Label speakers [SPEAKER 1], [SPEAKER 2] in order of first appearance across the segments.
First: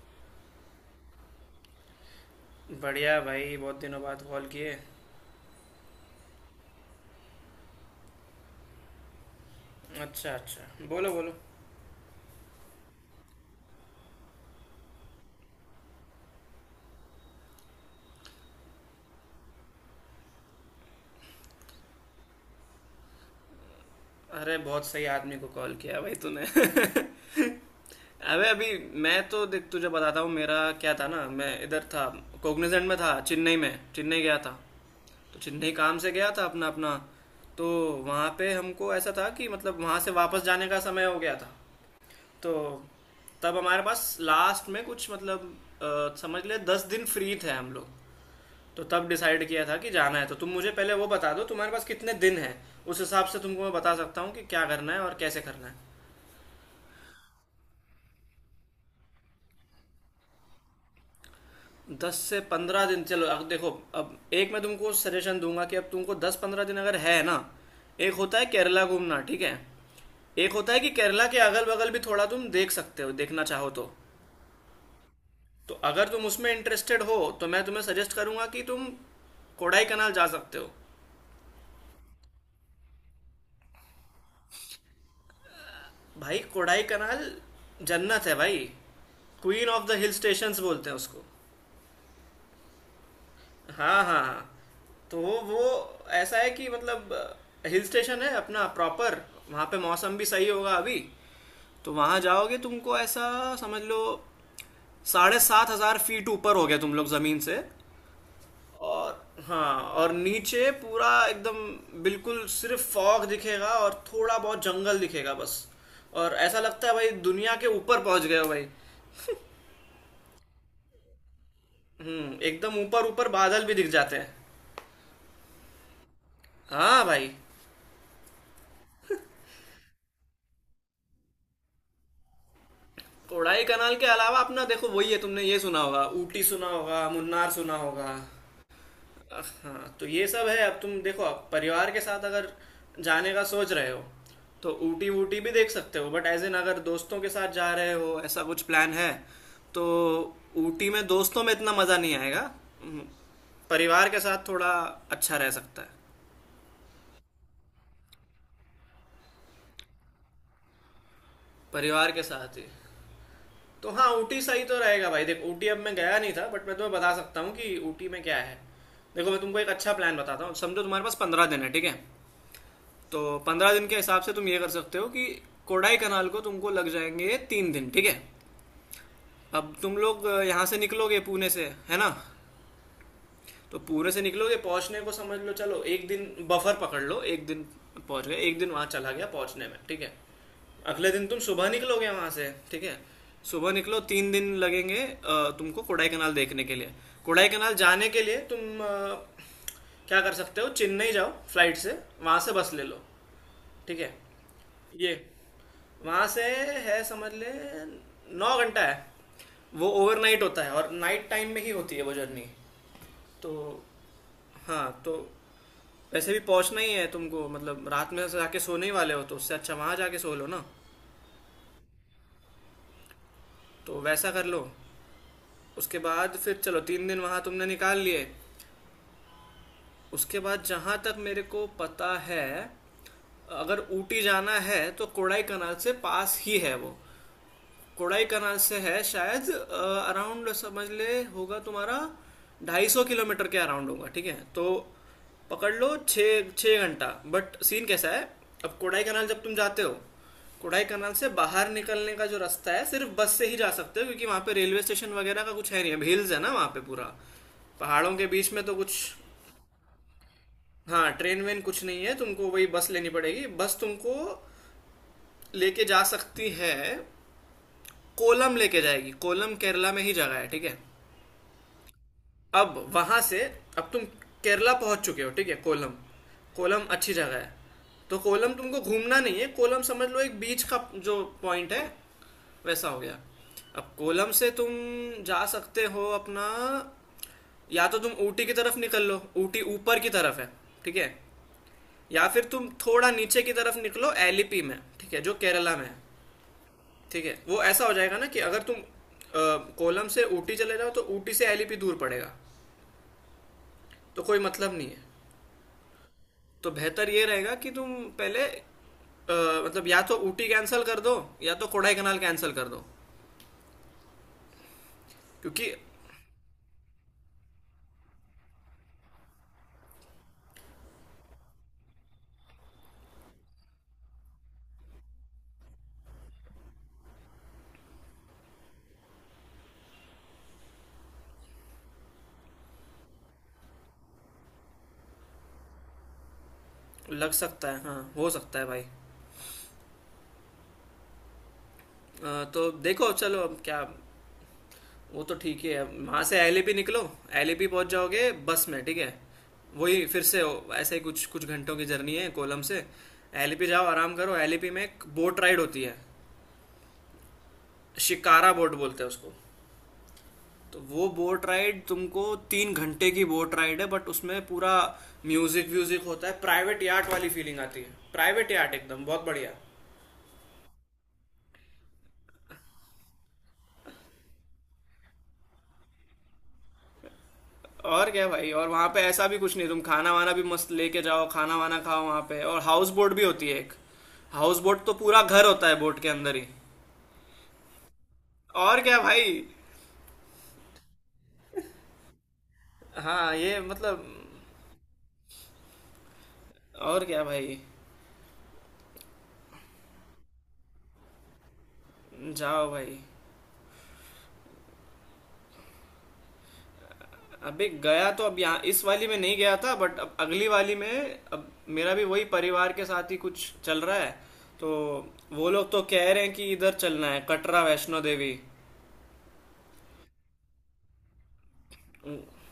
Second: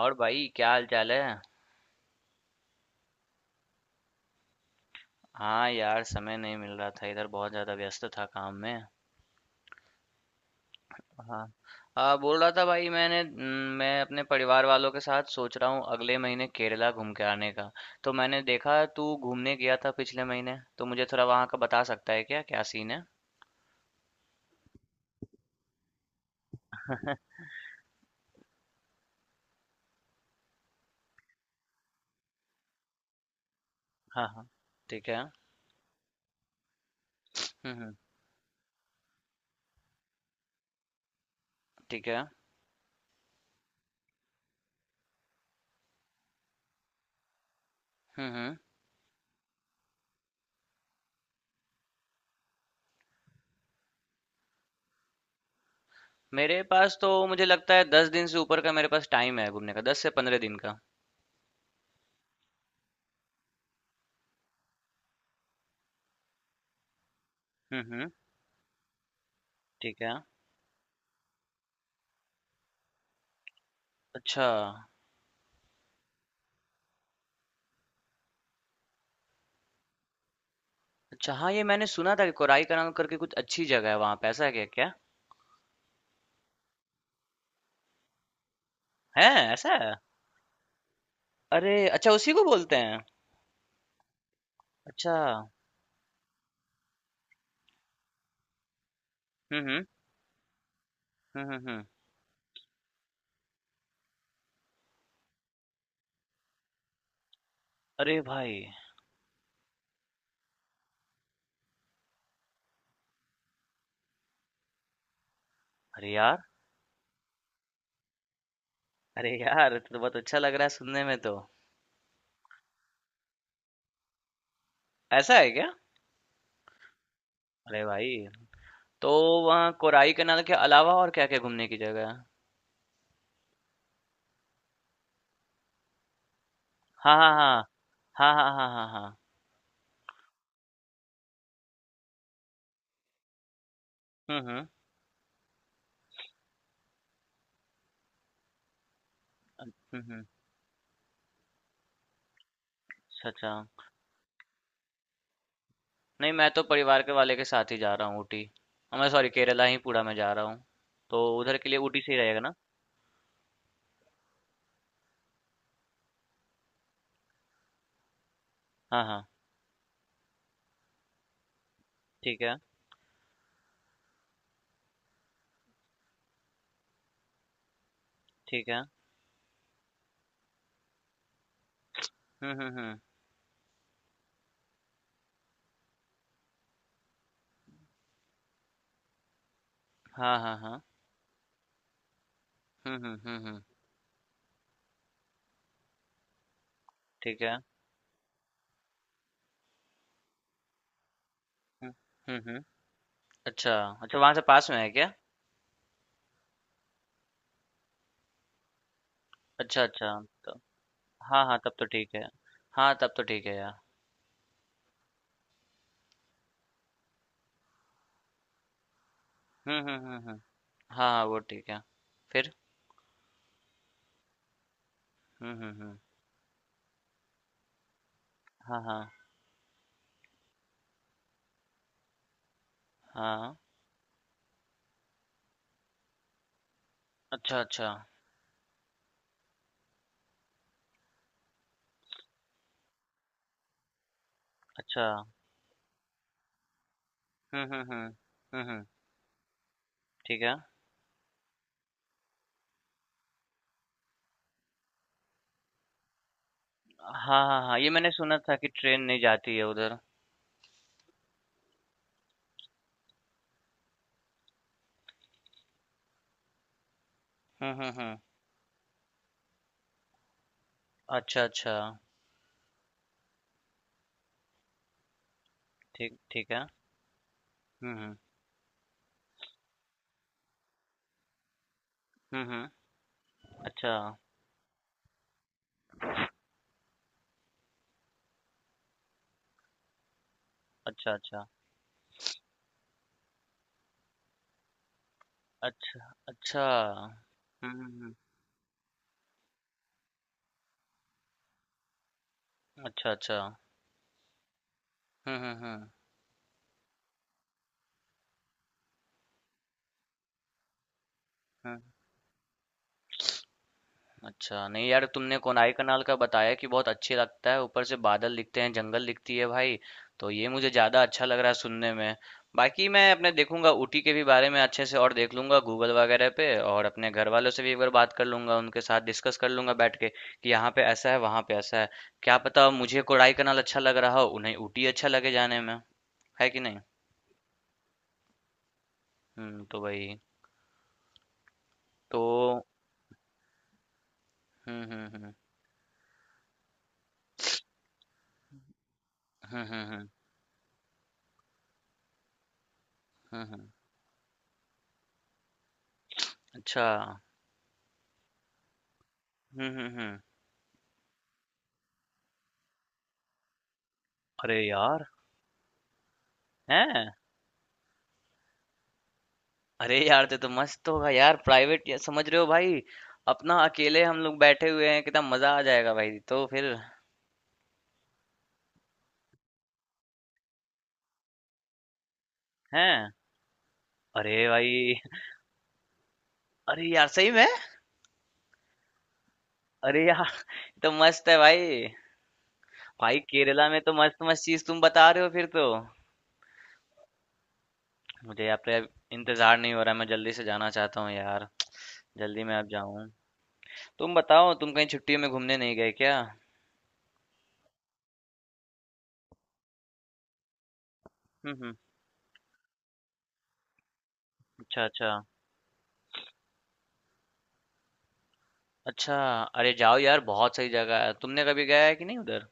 [SPEAKER 1] और भाई क्या हाल चाल है।
[SPEAKER 2] बढ़िया भाई, बहुत दिनों बाद कॉल किए।
[SPEAKER 1] हाँ यार, समय नहीं मिल रहा था, इधर बहुत ज़्यादा व्यस्त था काम में।
[SPEAKER 2] अच्छा अच्छा, बोलो बोलो।
[SPEAKER 1] हाँ, हाँ बोल रहा था भाई, मैंने मैं अपने परिवार वालों के साथ सोच रहा हूँ अगले महीने केरला घूम के आने का। तो मैंने देखा तू घूमने गया था पिछले महीने, तो मुझे थोड़ा वहाँ का बता सकता है क्या क्या सीन है।
[SPEAKER 2] अरे बहुत सही आदमी को कॉल किया भाई तूने अबे अभी मैं तो देख तुझे बताता हूँ। मेरा क्या था ना, मैं इधर था, कोग्निजेंट में था चेन्नई में। चेन्नई
[SPEAKER 1] हाँ
[SPEAKER 2] गया
[SPEAKER 1] हाँ।
[SPEAKER 2] था,
[SPEAKER 1] ठीक है। हम्म।
[SPEAKER 2] तो चेन्नई काम से गया था अपना अपना। तो
[SPEAKER 1] हम्म।
[SPEAKER 2] वहाँ पे हमको ऐसा था कि मतलब वहाँ से वापस जाने का समय हो गया था।
[SPEAKER 1] ठीक है।
[SPEAKER 2] तो तब हमारे पास लास्ट में कुछ मतलब समझ ले 10 दिन फ्री थे हम लोग।
[SPEAKER 1] हम्म।
[SPEAKER 2] तो तब डिसाइड किया था कि जाना है तो तुम मुझे पहले वो बता दो तुम्हारे पास कितने दिन हैं। उस हिसाब से तुमको मैं बता सकता हूँ कि क्या करना है और कैसे करना है।
[SPEAKER 1] मेरे पास तो मुझे लगता है 10 दिन से ऊपर का मेरे पास टाइम है घूमने का, 10 से 15 दिन का।
[SPEAKER 2] 10 से 15 दिन, चलो अब देखो। अब एक मैं तुमको सजेशन दूंगा कि अब तुमको 10 15 दिन अगर है ना,
[SPEAKER 1] हम्म।
[SPEAKER 2] एक होता है केरला घूमना, ठीक है।
[SPEAKER 1] ठीक है।
[SPEAKER 2] एक होता है कि केरला के अगल बगल भी थोड़ा तुम देख सकते हो, देखना चाहो तो।
[SPEAKER 1] अच्छा
[SPEAKER 2] तो अगर तुम उसमें इंटरेस्टेड हो तो मैं तुम्हें सजेस्ट करूंगा कि तुम कोडाई कनाल जा सकते हो।
[SPEAKER 1] अच्छा। हाँ, ये मैंने सुना था कि कोराई कनाल करके कुछ अच्छी जगह है वहां पे, ऐसा है क्या क्या।
[SPEAKER 2] भाई कोडाई कनाल जन्नत है भाई।
[SPEAKER 1] है
[SPEAKER 2] क्वीन
[SPEAKER 1] ऐसा
[SPEAKER 2] ऑफ
[SPEAKER 1] है?
[SPEAKER 2] द हिल स्टेशंस बोलते हैं उसको।
[SPEAKER 1] अरे अच्छा, उसी को बोलते हैं।
[SPEAKER 2] हाँ हाँ हाँ।
[SPEAKER 1] अच्छा।
[SPEAKER 2] तो वो ऐसा है कि मतलब हिल स्टेशन है अपना प्रॉपर। वहाँ
[SPEAKER 1] हम्म
[SPEAKER 2] पे
[SPEAKER 1] हम्म
[SPEAKER 2] मौसम भी सही होगा अभी।
[SPEAKER 1] हम्म हम्म हम्म।
[SPEAKER 2] तो वहाँ जाओगे तुमको ऐसा समझ लो, 7,500 फीट ऊपर हो गया तुम लोग ज़मीन से।
[SPEAKER 1] अरे भाई।
[SPEAKER 2] और हाँ, और नीचे पूरा एकदम बिल्कुल सिर्फ फॉग दिखेगा और थोड़ा बहुत जंगल दिखेगा बस।
[SPEAKER 1] अरे
[SPEAKER 2] और
[SPEAKER 1] यार।
[SPEAKER 2] ऐसा लगता है भाई दुनिया के ऊपर पहुंच गए हो भाई।
[SPEAKER 1] अरे यार, तो बहुत अच्छा लग रहा है सुनने में तो।
[SPEAKER 2] हम्म, एकदम ऊपर ऊपर बादल भी दिख जाते हैं।
[SPEAKER 1] ऐसा है क्या?
[SPEAKER 2] हाँ भाई।
[SPEAKER 1] अरे भाई, तो वहाँ कोराई कनाल के अलावा और क्या क्या घूमने की जगह है।
[SPEAKER 2] कोडाई कनाल के अलावा अपना देखो वही है, तुमने ये सुना होगा, ऊटी सुना होगा,
[SPEAKER 1] हाँ
[SPEAKER 2] मुन्नार
[SPEAKER 1] हाँ।
[SPEAKER 2] सुना होगा।
[SPEAKER 1] हाँ हाँ हाँ हाँ हाँ हाँ।
[SPEAKER 2] हाँ तो ये सब है। अब तुम देखो अब परिवार के साथ अगर जाने का सोच रहे हो
[SPEAKER 1] हम्म।
[SPEAKER 2] तो ऊटी वूटी भी देख सकते हो, बट एज इन अगर दोस्तों के साथ जा रहे हो ऐसा कुछ प्लान है तो
[SPEAKER 1] हम्म हम्म।
[SPEAKER 2] ऊटी में दोस्तों में इतना मज़ा नहीं आएगा। हम्म,
[SPEAKER 1] अच्छा अच्छा।
[SPEAKER 2] परिवार के साथ थोड़ा अच्छा रह सकता है।
[SPEAKER 1] नहीं, मैं तो परिवार के वाले के साथ ही जा रहा हूँ ऊटी। हाँ, मैं सॉरी, केरला ही पूरा में जा रहा हूँ। तो उधर के लिए ऊटी
[SPEAKER 2] परिवार
[SPEAKER 1] से ही
[SPEAKER 2] के
[SPEAKER 1] रहेगा ना।
[SPEAKER 2] साथ ही तो हाँ, ऊटी सही तो रहेगा भाई। देख ऊटी अब मैं गया नहीं था बट मैं तुम्हें बता सकता हूँ कि ऊटी में क्या है।
[SPEAKER 1] हाँ हाँ।
[SPEAKER 2] देखो मैं तुमको एक अच्छा प्लान बताता हूँ। समझो तुम्हारे पास 15 दिन है, ठीक है।
[SPEAKER 1] ठीक है,
[SPEAKER 2] तो 15 दिन के हिसाब से तुम ये कर सकते हो कि कोडाई कनाल को तुमको लग जाएंगे 3 दिन, ठीक है।
[SPEAKER 1] ठीक है।
[SPEAKER 2] अब तुम लोग यहाँ से निकलोगे पुणे से है ना।
[SPEAKER 1] हुँ, हुँ, हुँ।
[SPEAKER 2] तो पूरे से निकलोगे, पहुंचने को समझ लो चलो एक दिन बफर पकड़ लो, एक दिन पहुंच गए, एक दिन वहां चला गया पहुंचने में, ठीक है।
[SPEAKER 1] हाँ, हाँ, हाँ।
[SPEAKER 2] अगले दिन तुम सुबह निकलोगे वहां से, ठीक
[SPEAKER 1] हुँ,
[SPEAKER 2] है।
[SPEAKER 1] हुँ, हुँ, हुँ।
[SPEAKER 2] सुबह निकलो, 3 दिन लगेंगे तुमको कोडाई कनाल देखने के लिए।
[SPEAKER 1] ठीक
[SPEAKER 2] कोडाई
[SPEAKER 1] है।
[SPEAKER 2] कनाल जाने के लिए तुम क्या कर सकते हो, चेन्नई जाओ फ्लाइट
[SPEAKER 1] हुँ,
[SPEAKER 2] से,
[SPEAKER 1] हुँ,
[SPEAKER 2] वहां से
[SPEAKER 1] हुँ।
[SPEAKER 2] बस ले लो।
[SPEAKER 1] अच्छा,
[SPEAKER 2] ठीक है,
[SPEAKER 1] अच्छा वहाँ से पास में है क्या?
[SPEAKER 2] ये वहां से है समझ ले 9 घंटा है।
[SPEAKER 1] अच्छा,
[SPEAKER 2] वो
[SPEAKER 1] अच्छा
[SPEAKER 2] ओवरनाइट
[SPEAKER 1] तो
[SPEAKER 2] होता है और नाइट
[SPEAKER 1] हाँ,
[SPEAKER 2] टाइम
[SPEAKER 1] हाँ,
[SPEAKER 2] में ही
[SPEAKER 1] तब तो
[SPEAKER 2] होती है वो
[SPEAKER 1] ठीक है।
[SPEAKER 2] जर्नी।
[SPEAKER 1] हाँ, तब तो ठीक
[SPEAKER 2] तो
[SPEAKER 1] है यार।
[SPEAKER 2] हाँ, तो वैसे भी पहुंचना ही है तुमको, मतलब रात में जाके सोने ही वाले हो तो उससे अच्छा
[SPEAKER 1] हुँ,
[SPEAKER 2] वहां
[SPEAKER 1] हुँ,
[SPEAKER 2] जाके
[SPEAKER 1] हुँ,
[SPEAKER 2] सो
[SPEAKER 1] हुँ।
[SPEAKER 2] लो ना।
[SPEAKER 1] हाँ, हाँ, वो ठीक है। फिर?
[SPEAKER 2] तो वैसा कर लो।
[SPEAKER 1] हुँ, हुँ, हुँ।
[SPEAKER 2] उसके बाद फिर चलो 3 दिन वहां तुमने निकाल लिए।
[SPEAKER 1] हाँ, हाँ,
[SPEAKER 2] उसके बाद जहां तक मेरे को पता है,
[SPEAKER 1] हाँ।
[SPEAKER 2] अगर ऊटी जाना है तो कोडाई कनाल से पास ही है वो।
[SPEAKER 1] अच्छा, अच्छा,
[SPEAKER 2] कोडाई कनाल से है शायद अराउंड समझ ले होगा तुम्हारा 250 किलोमीटर के अराउंड होगा, ठीक है। तो
[SPEAKER 1] अच्छा।
[SPEAKER 2] पकड़ लो छः छः घंटा। बट
[SPEAKER 1] हुँ, हुँ,
[SPEAKER 2] सीन
[SPEAKER 1] हुँ।
[SPEAKER 2] कैसा है,
[SPEAKER 1] हुँ,
[SPEAKER 2] अब
[SPEAKER 1] हुँ।
[SPEAKER 2] कोडाई कनाल जब तुम जाते हो,
[SPEAKER 1] ठीक है।
[SPEAKER 2] कोडाई कनाल से बाहर निकलने का जो रास्ता है सिर्फ बस से ही जा सकते हो क्योंकि वहाँ पे रेलवे स्टेशन वगैरह का कुछ है नहीं। अब हिल्स है ना वहाँ पे पूरा,
[SPEAKER 1] हाँ, हाँ, हाँ, ये मैंने
[SPEAKER 2] पहाड़ों के
[SPEAKER 1] सुना
[SPEAKER 2] बीच
[SPEAKER 1] था
[SPEAKER 2] में
[SPEAKER 1] कि
[SPEAKER 2] तो कुछ।
[SPEAKER 1] ट्रेन नहीं जाती है उधर।
[SPEAKER 2] हाँ ट्रेन वेन कुछ नहीं है, तुमको वही बस लेनी पड़ेगी, बस तुमको लेके जा सकती है,
[SPEAKER 1] हुँ, हुँ, हुँ।
[SPEAKER 2] कोलम लेके जाएगी। कोलम केरला में ही जगह है, ठीक है।
[SPEAKER 1] अच्छा, अच्छा।
[SPEAKER 2] अब वहां से अब तुम केरला पहुंच चुके हो, ठीक है कोलम।
[SPEAKER 1] ठीक ठीक है।
[SPEAKER 2] कोलम अच्छी जगह है।
[SPEAKER 1] हुँ, हुँ।
[SPEAKER 2] तो कोलम तुमको घूमना नहीं है, कोलम समझ लो एक बीच का जो पॉइंट है,
[SPEAKER 1] हुँ, हुँ।
[SPEAKER 2] वैसा हो गया। अब
[SPEAKER 1] अच्छा,
[SPEAKER 2] कोलम से तुम जा सकते हो अपना, या तो तुम ऊटी की तरफ निकल लो, ऊटी ऊपर की तरफ है, ठीक है।
[SPEAKER 1] अच्छा, अच्छा।
[SPEAKER 2] या फिर तुम थोड़ा नीचे की तरफ निकलो एलिपी में, ठीक है, जो केरला में है।
[SPEAKER 1] अच्छा, अच्छा।
[SPEAKER 2] ठीक है, वो
[SPEAKER 1] हुँ,
[SPEAKER 2] ऐसा
[SPEAKER 1] हुँ,
[SPEAKER 2] हो
[SPEAKER 1] हुँ।
[SPEAKER 2] जाएगा ना कि अगर तुम कोलम से ऊटी चले जाओ तो ऊटी से एलिपी दूर पड़ेगा।
[SPEAKER 1] अच्छा, अच्छा।
[SPEAKER 2] तो कोई मतलब नहीं है।
[SPEAKER 1] हुँ, हुँ, हुँ।
[SPEAKER 2] तो बेहतर ये रहेगा कि तुम पहले मतलब या तो ऊटी कैंसिल कर दो, या तो
[SPEAKER 1] हुँ।
[SPEAKER 2] कोडाई कनाल कैंसिल कर दो,
[SPEAKER 1] अच्छा, नहीं यार, तुमने कोनाई
[SPEAKER 2] क्योंकि
[SPEAKER 1] कनाल का बताया कि बहुत अच्छी लगता है, ऊपर से बादल दिखते हैं, जंगल दिखती है भाई, तो ये मुझे ज़्यादा अच्छा लग रहा है सुनने में। बाकी मैं अपने देखूंगा ऊटी के भी बारे में अच्छे से, और देख लूंगा गूगल वगैरह पे, और अपने घर वालों से भी एक बार बात कर लूंगा, उनके साथ डिस्कस कर लूंगा बैठ के, कि यहाँ पे ऐसा है, वहाँ पे ऐसा है। क्या पता मुझे कोनाई कनाल अच्छा लग रहा हो, उन्हें ऊटी अच्छा लगे जाने में, है कि नहीं?
[SPEAKER 2] लग सकता है, हाँ हो सकता है भाई।
[SPEAKER 1] हुँ, तो वही। तो
[SPEAKER 2] तो देखो चलो अब क्या,
[SPEAKER 1] हुँ, हुँ,
[SPEAKER 2] वो
[SPEAKER 1] हुँ।
[SPEAKER 2] तो ठीक ही है, वहाँ से एलिपी निकलो। एलिपी पहुँच जाओगे बस में, ठीक है।
[SPEAKER 1] हुँ, हुँ,
[SPEAKER 2] वही
[SPEAKER 1] हुँ।
[SPEAKER 2] फिर से ऐसे ही कुछ कुछ घंटों की जर्नी है कोलम से।
[SPEAKER 1] हुँ,
[SPEAKER 2] एलिपी
[SPEAKER 1] हुँ।
[SPEAKER 2] जाओ आराम करो, एलिपी में एक बोट राइड होती है,
[SPEAKER 1] अच्छा।
[SPEAKER 2] शिकारा बोट बोलते हैं उसको।
[SPEAKER 1] हुँ, हुँ, हुँ।
[SPEAKER 2] तो वो बोट राइड तुमको 3 घंटे की बोट राइड है, बट उसमें
[SPEAKER 1] अरे
[SPEAKER 2] पूरा
[SPEAKER 1] यार!
[SPEAKER 2] म्यूजिक व्यूजिक होता है, प्राइवेट
[SPEAKER 1] हैं?
[SPEAKER 2] यार्ट वाली फीलिंग आती है, प्राइवेट यार्ट एकदम, बहुत बढ़िया
[SPEAKER 1] अरे यार! ये तो मस्त होगा यार, प्राइवेट या, समझ रहे हो भाई, अपना अकेले हम लोग बैठे हुए हैं, कितना मजा आ जाएगा भाई, तो फिर।
[SPEAKER 2] और क्या भाई। और वहाँ पे ऐसा भी कुछ नहीं, तुम खाना वाना भी मस्त लेके जाओ, खाना वाना खाओ वहाँ पे। और हाउस
[SPEAKER 1] हैं?
[SPEAKER 2] बोट भी होती है एक।
[SPEAKER 1] अरे
[SPEAKER 2] हाउस बोट तो
[SPEAKER 1] भाई!
[SPEAKER 2] पूरा घर होता है बोट के अंदर ही,
[SPEAKER 1] अरे यार सही में?
[SPEAKER 2] और क्या भाई।
[SPEAKER 1] अरे यार! ये तो मस्त है भाई। भाई
[SPEAKER 2] हाँ ये
[SPEAKER 1] केरला में तो
[SPEAKER 2] मतलब,
[SPEAKER 1] मस्त-मस्त चीज़ तुम बता रहे हो फिर तो।
[SPEAKER 2] और क्या भाई।
[SPEAKER 1] मुझे यहाँ पे इंतज़ार नहीं हो रहा, मैं जल्दी से जाना चाहता हूँ यार। जल्दी मैं
[SPEAKER 2] जाओ
[SPEAKER 1] अब
[SPEAKER 2] भाई।
[SPEAKER 1] जाऊँ। तुम बताओ, तुम कहीं छुट्टियों में घूमने नहीं गए क्या?
[SPEAKER 2] अबे गया तो, अब यहाँ इस वाली में नहीं गया था बट अब अगली वाली में अब
[SPEAKER 1] हुँ, हुँ।
[SPEAKER 2] मेरा भी वही परिवार के साथ ही कुछ चल रहा है। तो
[SPEAKER 1] अच्छा, अच्छा।
[SPEAKER 2] वो लोग तो कह रहे हैं कि इधर चलना है कटरा वैष्णो देवी।
[SPEAKER 1] अच्छा, अरे जाओ यार, बहुत सही जगह है। तुमने कभी गया है कि नहीं उधर?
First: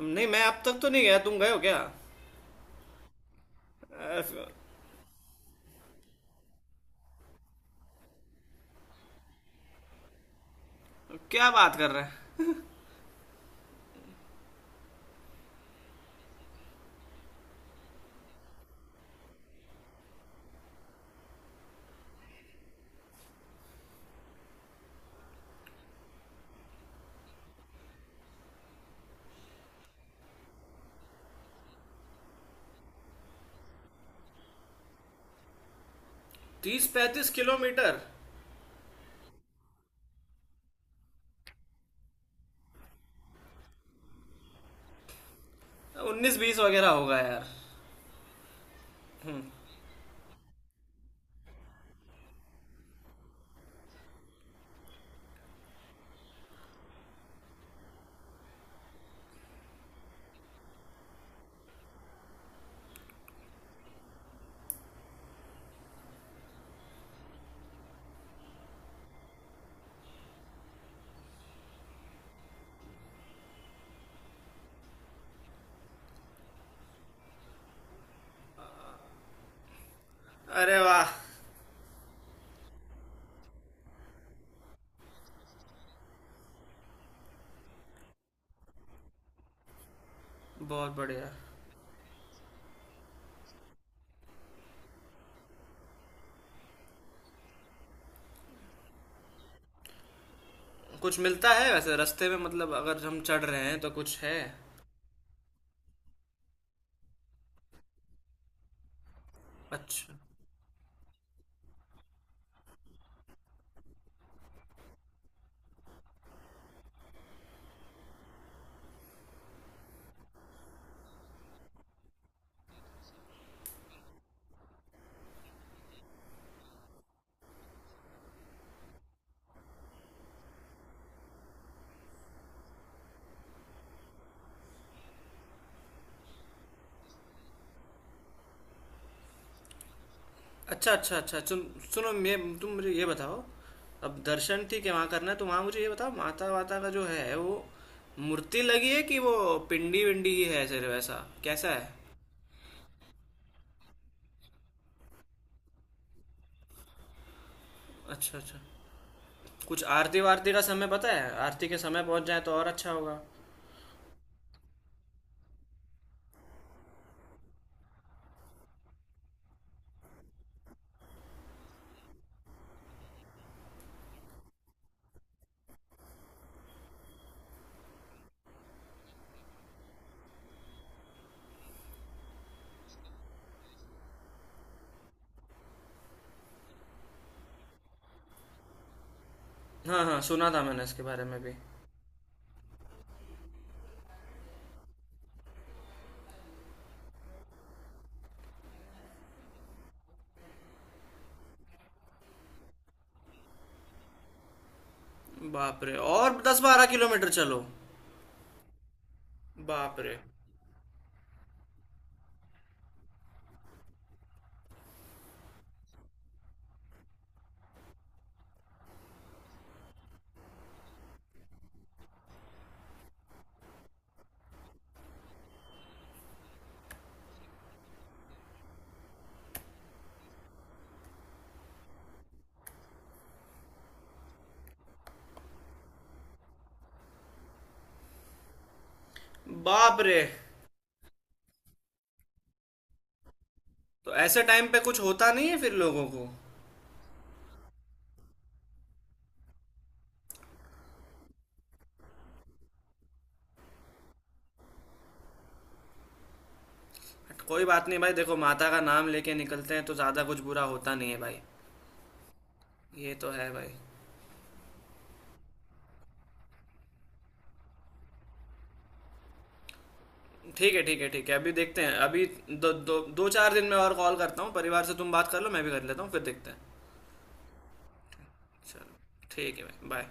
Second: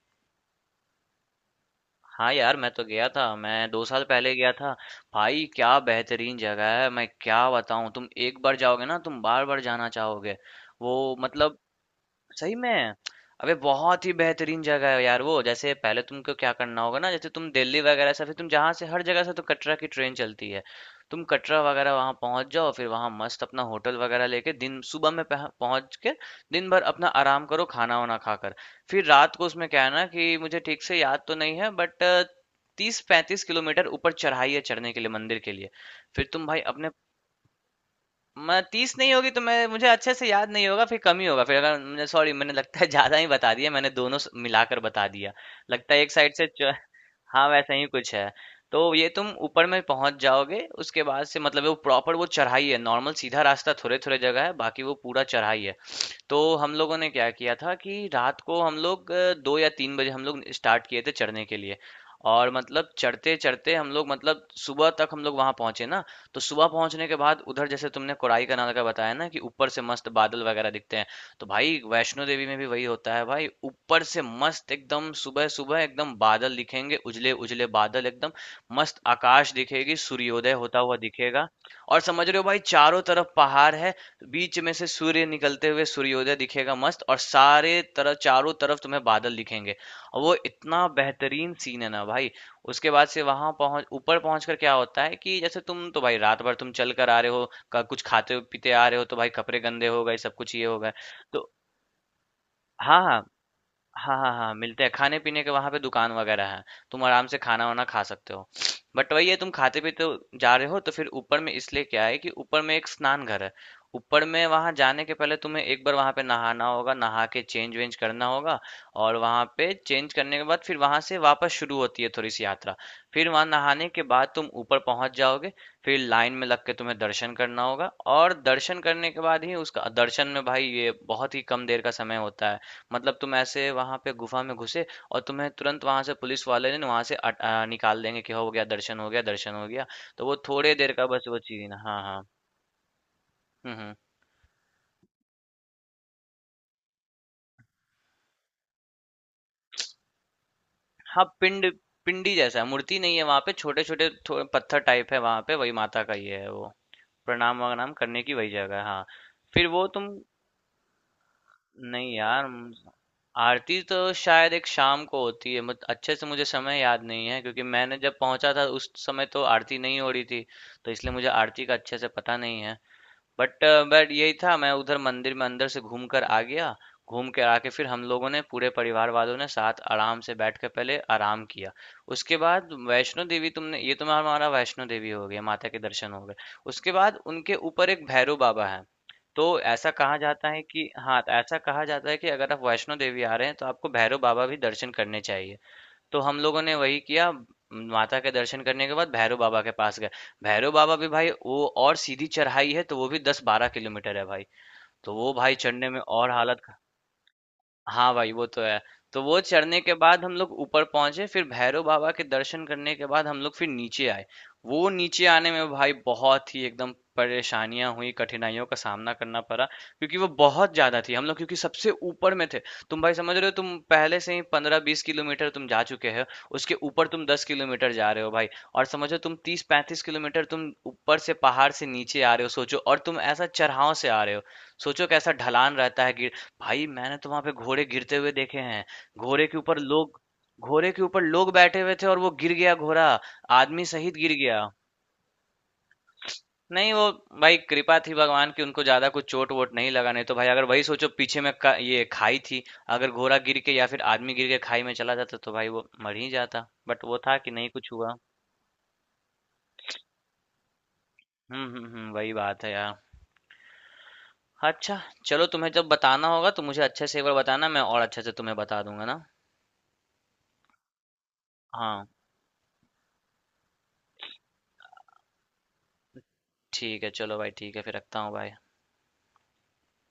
[SPEAKER 2] नहीं मैं अब तक तो नहीं गया, तुम गए हो क्या।
[SPEAKER 1] हाँ यार, मैं तो गया था, मैं 2 साल
[SPEAKER 2] अ,
[SPEAKER 1] पहले गया था। भाई क्या बेहतरीन जगह है, मैं क्या बताऊँ, तुम एक बार जाओगे ना तुम बार बार जाना चाहोगे। वो
[SPEAKER 2] क्या
[SPEAKER 1] मतलब।
[SPEAKER 2] बात कर रहे हैं?
[SPEAKER 1] सही में? अबे बहुत ही बेहतरीन जगह है यार वो। जैसे पहले तुमको क्या करना होगा ना, जैसे तुम दिल्ली वगैरह से, फिर तुम जहाँ से हर जगह से तो कटरा की ट्रेन चलती है। तुम कटरा वगैरह वहाँ पहुँच जाओ, फिर वहाँ मस्त अपना होटल वगैरह लेके दिन सुबह में पहुँच के दिन भर अपना आराम करो, खाना वाना खाकर। फिर रात को उसमें क्या है ना कि मुझे ठीक से याद तो नहीं है, बट 30-35 किलोमीटर ऊपर चढ़ाई है चढ़ने के लिए मंदिर के लिए। फिर तुम भाई
[SPEAKER 2] तीस
[SPEAKER 1] अपने,
[SPEAKER 2] पैंतीस किलोमीटर
[SPEAKER 1] मैं 30 नहीं होगी तो, मैं मुझे अच्छे से याद नहीं होगा, फिर कम ही होगा। फिर अगर मुझे सॉरी, मैंने लगता है ज्यादा ही बता दिया, मैंने दोनों मिलाकर बता दिया लगता है, एक साइड
[SPEAKER 2] उन्नीस
[SPEAKER 1] से
[SPEAKER 2] बीस वगैरह होगा यार।
[SPEAKER 1] हाँ वैसा ही कुछ है। तो ये तुम ऊपर में पहुंच जाओगे, उसके बाद से मतलब वो प्रॉपर वो चढ़ाई है, नॉर्मल सीधा रास्ता थोड़े थोड़े जगह है, बाकी वो पूरा चढ़ाई है। तो हम लोगों ने क्या किया था कि रात को हम लोग 2 या 3 बजे हम लोग स्टार्ट किए थे चढ़ने के लिए। और मतलब चढ़ते चढ़ते हम लोग, मतलब सुबह तक हम लोग वहां पहुंचे ना। तो सुबह पहुंचने के बाद उधर जैसे तुमने कोराई कनाल का बताया ना कि ऊपर से मस्त बादल वगैरह दिखते हैं, तो भाई वैष्णो देवी में भी वही होता है भाई। ऊपर से मस्त एकदम सुबह सुबह एकदम बादल दिखेंगे, उजले उजले बादल एकदम मस्त, आकाश दिखेगी, सूर्योदय होता
[SPEAKER 2] अरे
[SPEAKER 1] हुआ
[SPEAKER 2] वाह,
[SPEAKER 1] दिखेगा। और समझ रहे हो भाई चारों तरफ पहाड़ है, तो बीच में से सूर्य निकलते हुए सूर्योदय दिखेगा मस्त, और सारे तरफ चारों तरफ तुम्हें बादल दिखेंगे, और वो इतना
[SPEAKER 2] बहुत बढ़िया।
[SPEAKER 1] बेहतरीन सीन है ना भाई। उसके बाद से वहां पहुंच ऊपर पहुंच कर क्या होता है कि जैसे तुम तो भाई रात भर तुम चल कर आ रहे हो, कुछ खाते पीते आ रहे हो, तो भाई कपड़े गंदे हो गए, सब कुछ ये हो गए।
[SPEAKER 2] कुछ
[SPEAKER 1] तो
[SPEAKER 2] मिलता है वैसे रास्ते में, मतलब
[SPEAKER 1] हाँ
[SPEAKER 2] अगर
[SPEAKER 1] हाँ।
[SPEAKER 2] हम चढ़ रहे हैं तो
[SPEAKER 1] हाँ,
[SPEAKER 2] कुछ
[SPEAKER 1] हाँ,
[SPEAKER 2] है?
[SPEAKER 1] हाँ, मिलते हैं खाने-पीने के, वहाँ पे दुकान वगैरह है, तुम आराम से खाना-वाना खा सकते हो। बट वही है, तुम खाते-पीते
[SPEAKER 2] अच्छा
[SPEAKER 1] जा रहे हो, तो फिर ऊपर में इसलिए क्या है कि ऊपर में एक स्नान घर है। ऊपर में वहाँ जाने के पहले तुम्हें एक बार वहाँ पे नहाना होगा, नहा के चेंज वेंज करना होगा। और वहाँ पे चेंज करने के बाद फिर वहाँ से वापस शुरू होती है थोड़ी सी यात्रा। फिर वहाँ नहाने के बाद तुम ऊपर पहुँच जाओगे, फिर लाइन में लग के तुम्हें दर्शन करना होगा। और दर्शन करने के बाद ही, उसका दर्शन में भाई ये बहुत ही कम देर का समय होता है। मतलब तुम ऐसे वहां पे गुफा में घुसे, और तुम्हें तुरंत वहां से पुलिस वाले ने वहां से निकाल देंगे कि हो गया दर्शन, हो गया दर्शन, हो गया। तो वो थोड़े देर
[SPEAKER 2] अच्छा
[SPEAKER 1] का
[SPEAKER 2] अच्छा।
[SPEAKER 1] बस वो
[SPEAKER 2] अच्छा सुन,
[SPEAKER 1] चीज। हाँ
[SPEAKER 2] सुनो,
[SPEAKER 1] हाँ।
[SPEAKER 2] मैं तुम मुझे ये बताओ,
[SPEAKER 1] हम्म।
[SPEAKER 2] अब दर्शन ठीक है वहाँ करना है तो वहाँ मुझे ये बताओ माता वाता का जो है वो मूर्ति लगी है कि वो पिंडी विंडी ही है सिर्फ,
[SPEAKER 1] हाँ,
[SPEAKER 2] ऐसा
[SPEAKER 1] पिंड,
[SPEAKER 2] कैसा है?
[SPEAKER 1] पिंडी जैसा है, मूर्ति नहीं है वहां पे, छोटे छोटे थोड़े पत्थर टाइप है वहां पे, वही माता का ही है वो, प्रणाम वनाम करने की
[SPEAKER 2] अच्छा
[SPEAKER 1] वही
[SPEAKER 2] अच्छा।
[SPEAKER 1] जगह है हाँ। फिर
[SPEAKER 2] कुछ
[SPEAKER 1] वो तुम।
[SPEAKER 2] आरती वारती का समय पता है, आरती के समय
[SPEAKER 1] नहीं
[SPEAKER 2] पहुँच जाए
[SPEAKER 1] यार,
[SPEAKER 2] तो और अच्छा होगा।
[SPEAKER 1] आरती तो शायद एक शाम को होती है, मत अच्छे से मुझे समय याद नहीं है, क्योंकि मैंने जब पहुंचा था उस समय तो आरती नहीं हो रही थी, तो इसलिए मुझे आरती का अच्छे से पता नहीं है। बट बट यही था, मैं उधर मंदिर में अंदर से घूम कर आ गया, घूम के आके फिर हम लोगों ने पूरे परिवार वालों ने साथ आराम से बैठ के पहले आराम किया। उसके बाद वैष्णो देवी, तुमने ये, तुम्हारा हमारा वैष्णो देवी हो गया, माता के दर्शन हो गए। उसके बाद उनके ऊपर एक भैरव बाबा है, तो ऐसा
[SPEAKER 2] हाँ
[SPEAKER 1] कहा
[SPEAKER 2] हाँ
[SPEAKER 1] जाता
[SPEAKER 2] सुना
[SPEAKER 1] है
[SPEAKER 2] था
[SPEAKER 1] कि,
[SPEAKER 2] मैंने इसके
[SPEAKER 1] हाँ,
[SPEAKER 2] बारे में भी।
[SPEAKER 1] ऐसा कहा जाता है कि अगर आप वैष्णो देवी आ रहे हैं तो आपको भैरव बाबा भी दर्शन करने चाहिए। तो हम लोगों ने वही किया, माता के दर्शन करने के बाद भैरव बाबा के पास गए। भैरव बाबा भी भाई वो और सीधी चढ़ाई है, तो वो भी 10-12 किलोमीटर है भाई, तो वो भाई
[SPEAKER 2] बाप
[SPEAKER 1] चढ़ने
[SPEAKER 2] रे,
[SPEAKER 1] में और
[SPEAKER 2] और दस
[SPEAKER 1] हालत।
[SPEAKER 2] बारह किलोमीटर चलो।
[SPEAKER 1] हाँ भाई वो तो है। तो वो चढ़ने के
[SPEAKER 2] बाप रे।
[SPEAKER 1] बाद हम लोग ऊपर पहुंचे, फिर भैरव बाबा के दर्शन करने के बाद हम लोग फिर नीचे आए। वो नीचे आने में भाई बहुत ही एकदम परेशानियां हुई, कठिनाइयों का सामना करना पड़ा, क्योंकि वो बहुत ज्यादा थी, हम लोग क्योंकि सबसे ऊपर में थे। तुम भाई समझ रहे हो, तुम पहले से ही 15-20 किलोमीटर तुम जा चुके हो, उसके ऊपर तुम 10 किलोमीटर जा रहे हो भाई, और समझो तुम 30-35 किलोमीटर तुम ऊपर से पहाड़ से नीचे आ रहे हो, सोचो, और तुम ऐसा चढ़ाव से आ रहे हो, सोचो कैसा ढलान रहता है। गिर, भाई मैंने तो वहां पे घोड़े गिरते हुए देखे हैं, घोड़े के ऊपर
[SPEAKER 2] बाप
[SPEAKER 1] लोग,
[SPEAKER 2] रे,
[SPEAKER 1] घोड़े के ऊपर लोग बैठे हुए थे और वो गिर गया घोड़ा, आदमी सहित
[SPEAKER 2] तो
[SPEAKER 1] गिर
[SPEAKER 2] ऐसे
[SPEAKER 1] गया।
[SPEAKER 2] टाइम पे कुछ होता नहीं है फिर लोगों को?
[SPEAKER 1] नहीं वो, भाई कृपा थी भगवान की, उनको ज्यादा कुछ चोट वोट नहीं लगा, नहीं तो भाई अगर वही सोचो पीछे में का, ये खाई थी, अगर घोड़ा गिर के या फिर आदमी गिर के खाई में चला जाता तो भाई वो मर ही जाता। बट वो था कि
[SPEAKER 2] कोई
[SPEAKER 1] नहीं
[SPEAKER 2] बात
[SPEAKER 1] कुछ
[SPEAKER 2] नहीं भाई,
[SPEAKER 1] हुआ।
[SPEAKER 2] देखो माता का नाम लेके निकलते हैं तो ज़्यादा कुछ बुरा होता नहीं है भाई।
[SPEAKER 1] हम्म, वही बात है यार।
[SPEAKER 2] ये तो है भाई।
[SPEAKER 1] अच्छा। चलो, तुम्हें जब बताना होगा तो मुझे अच्छे से एक बार बताना, मैं और अच्छे से तुम्हें बता दूंगा ना।
[SPEAKER 2] ठीक है ठीक है ठीक है, अभी देखते हैं,
[SPEAKER 1] हाँ
[SPEAKER 2] अभी दो दो दो चार दिन में और कॉल करता हूँ, परिवार से तुम बात कर लो, मैं भी कर लेता हूँ, फिर देखते हैं।
[SPEAKER 1] ठीक है, चलो भाई, ठीक है, फिर रखता हूँ भाई।
[SPEAKER 2] चलो ठीक है भाई, बाय।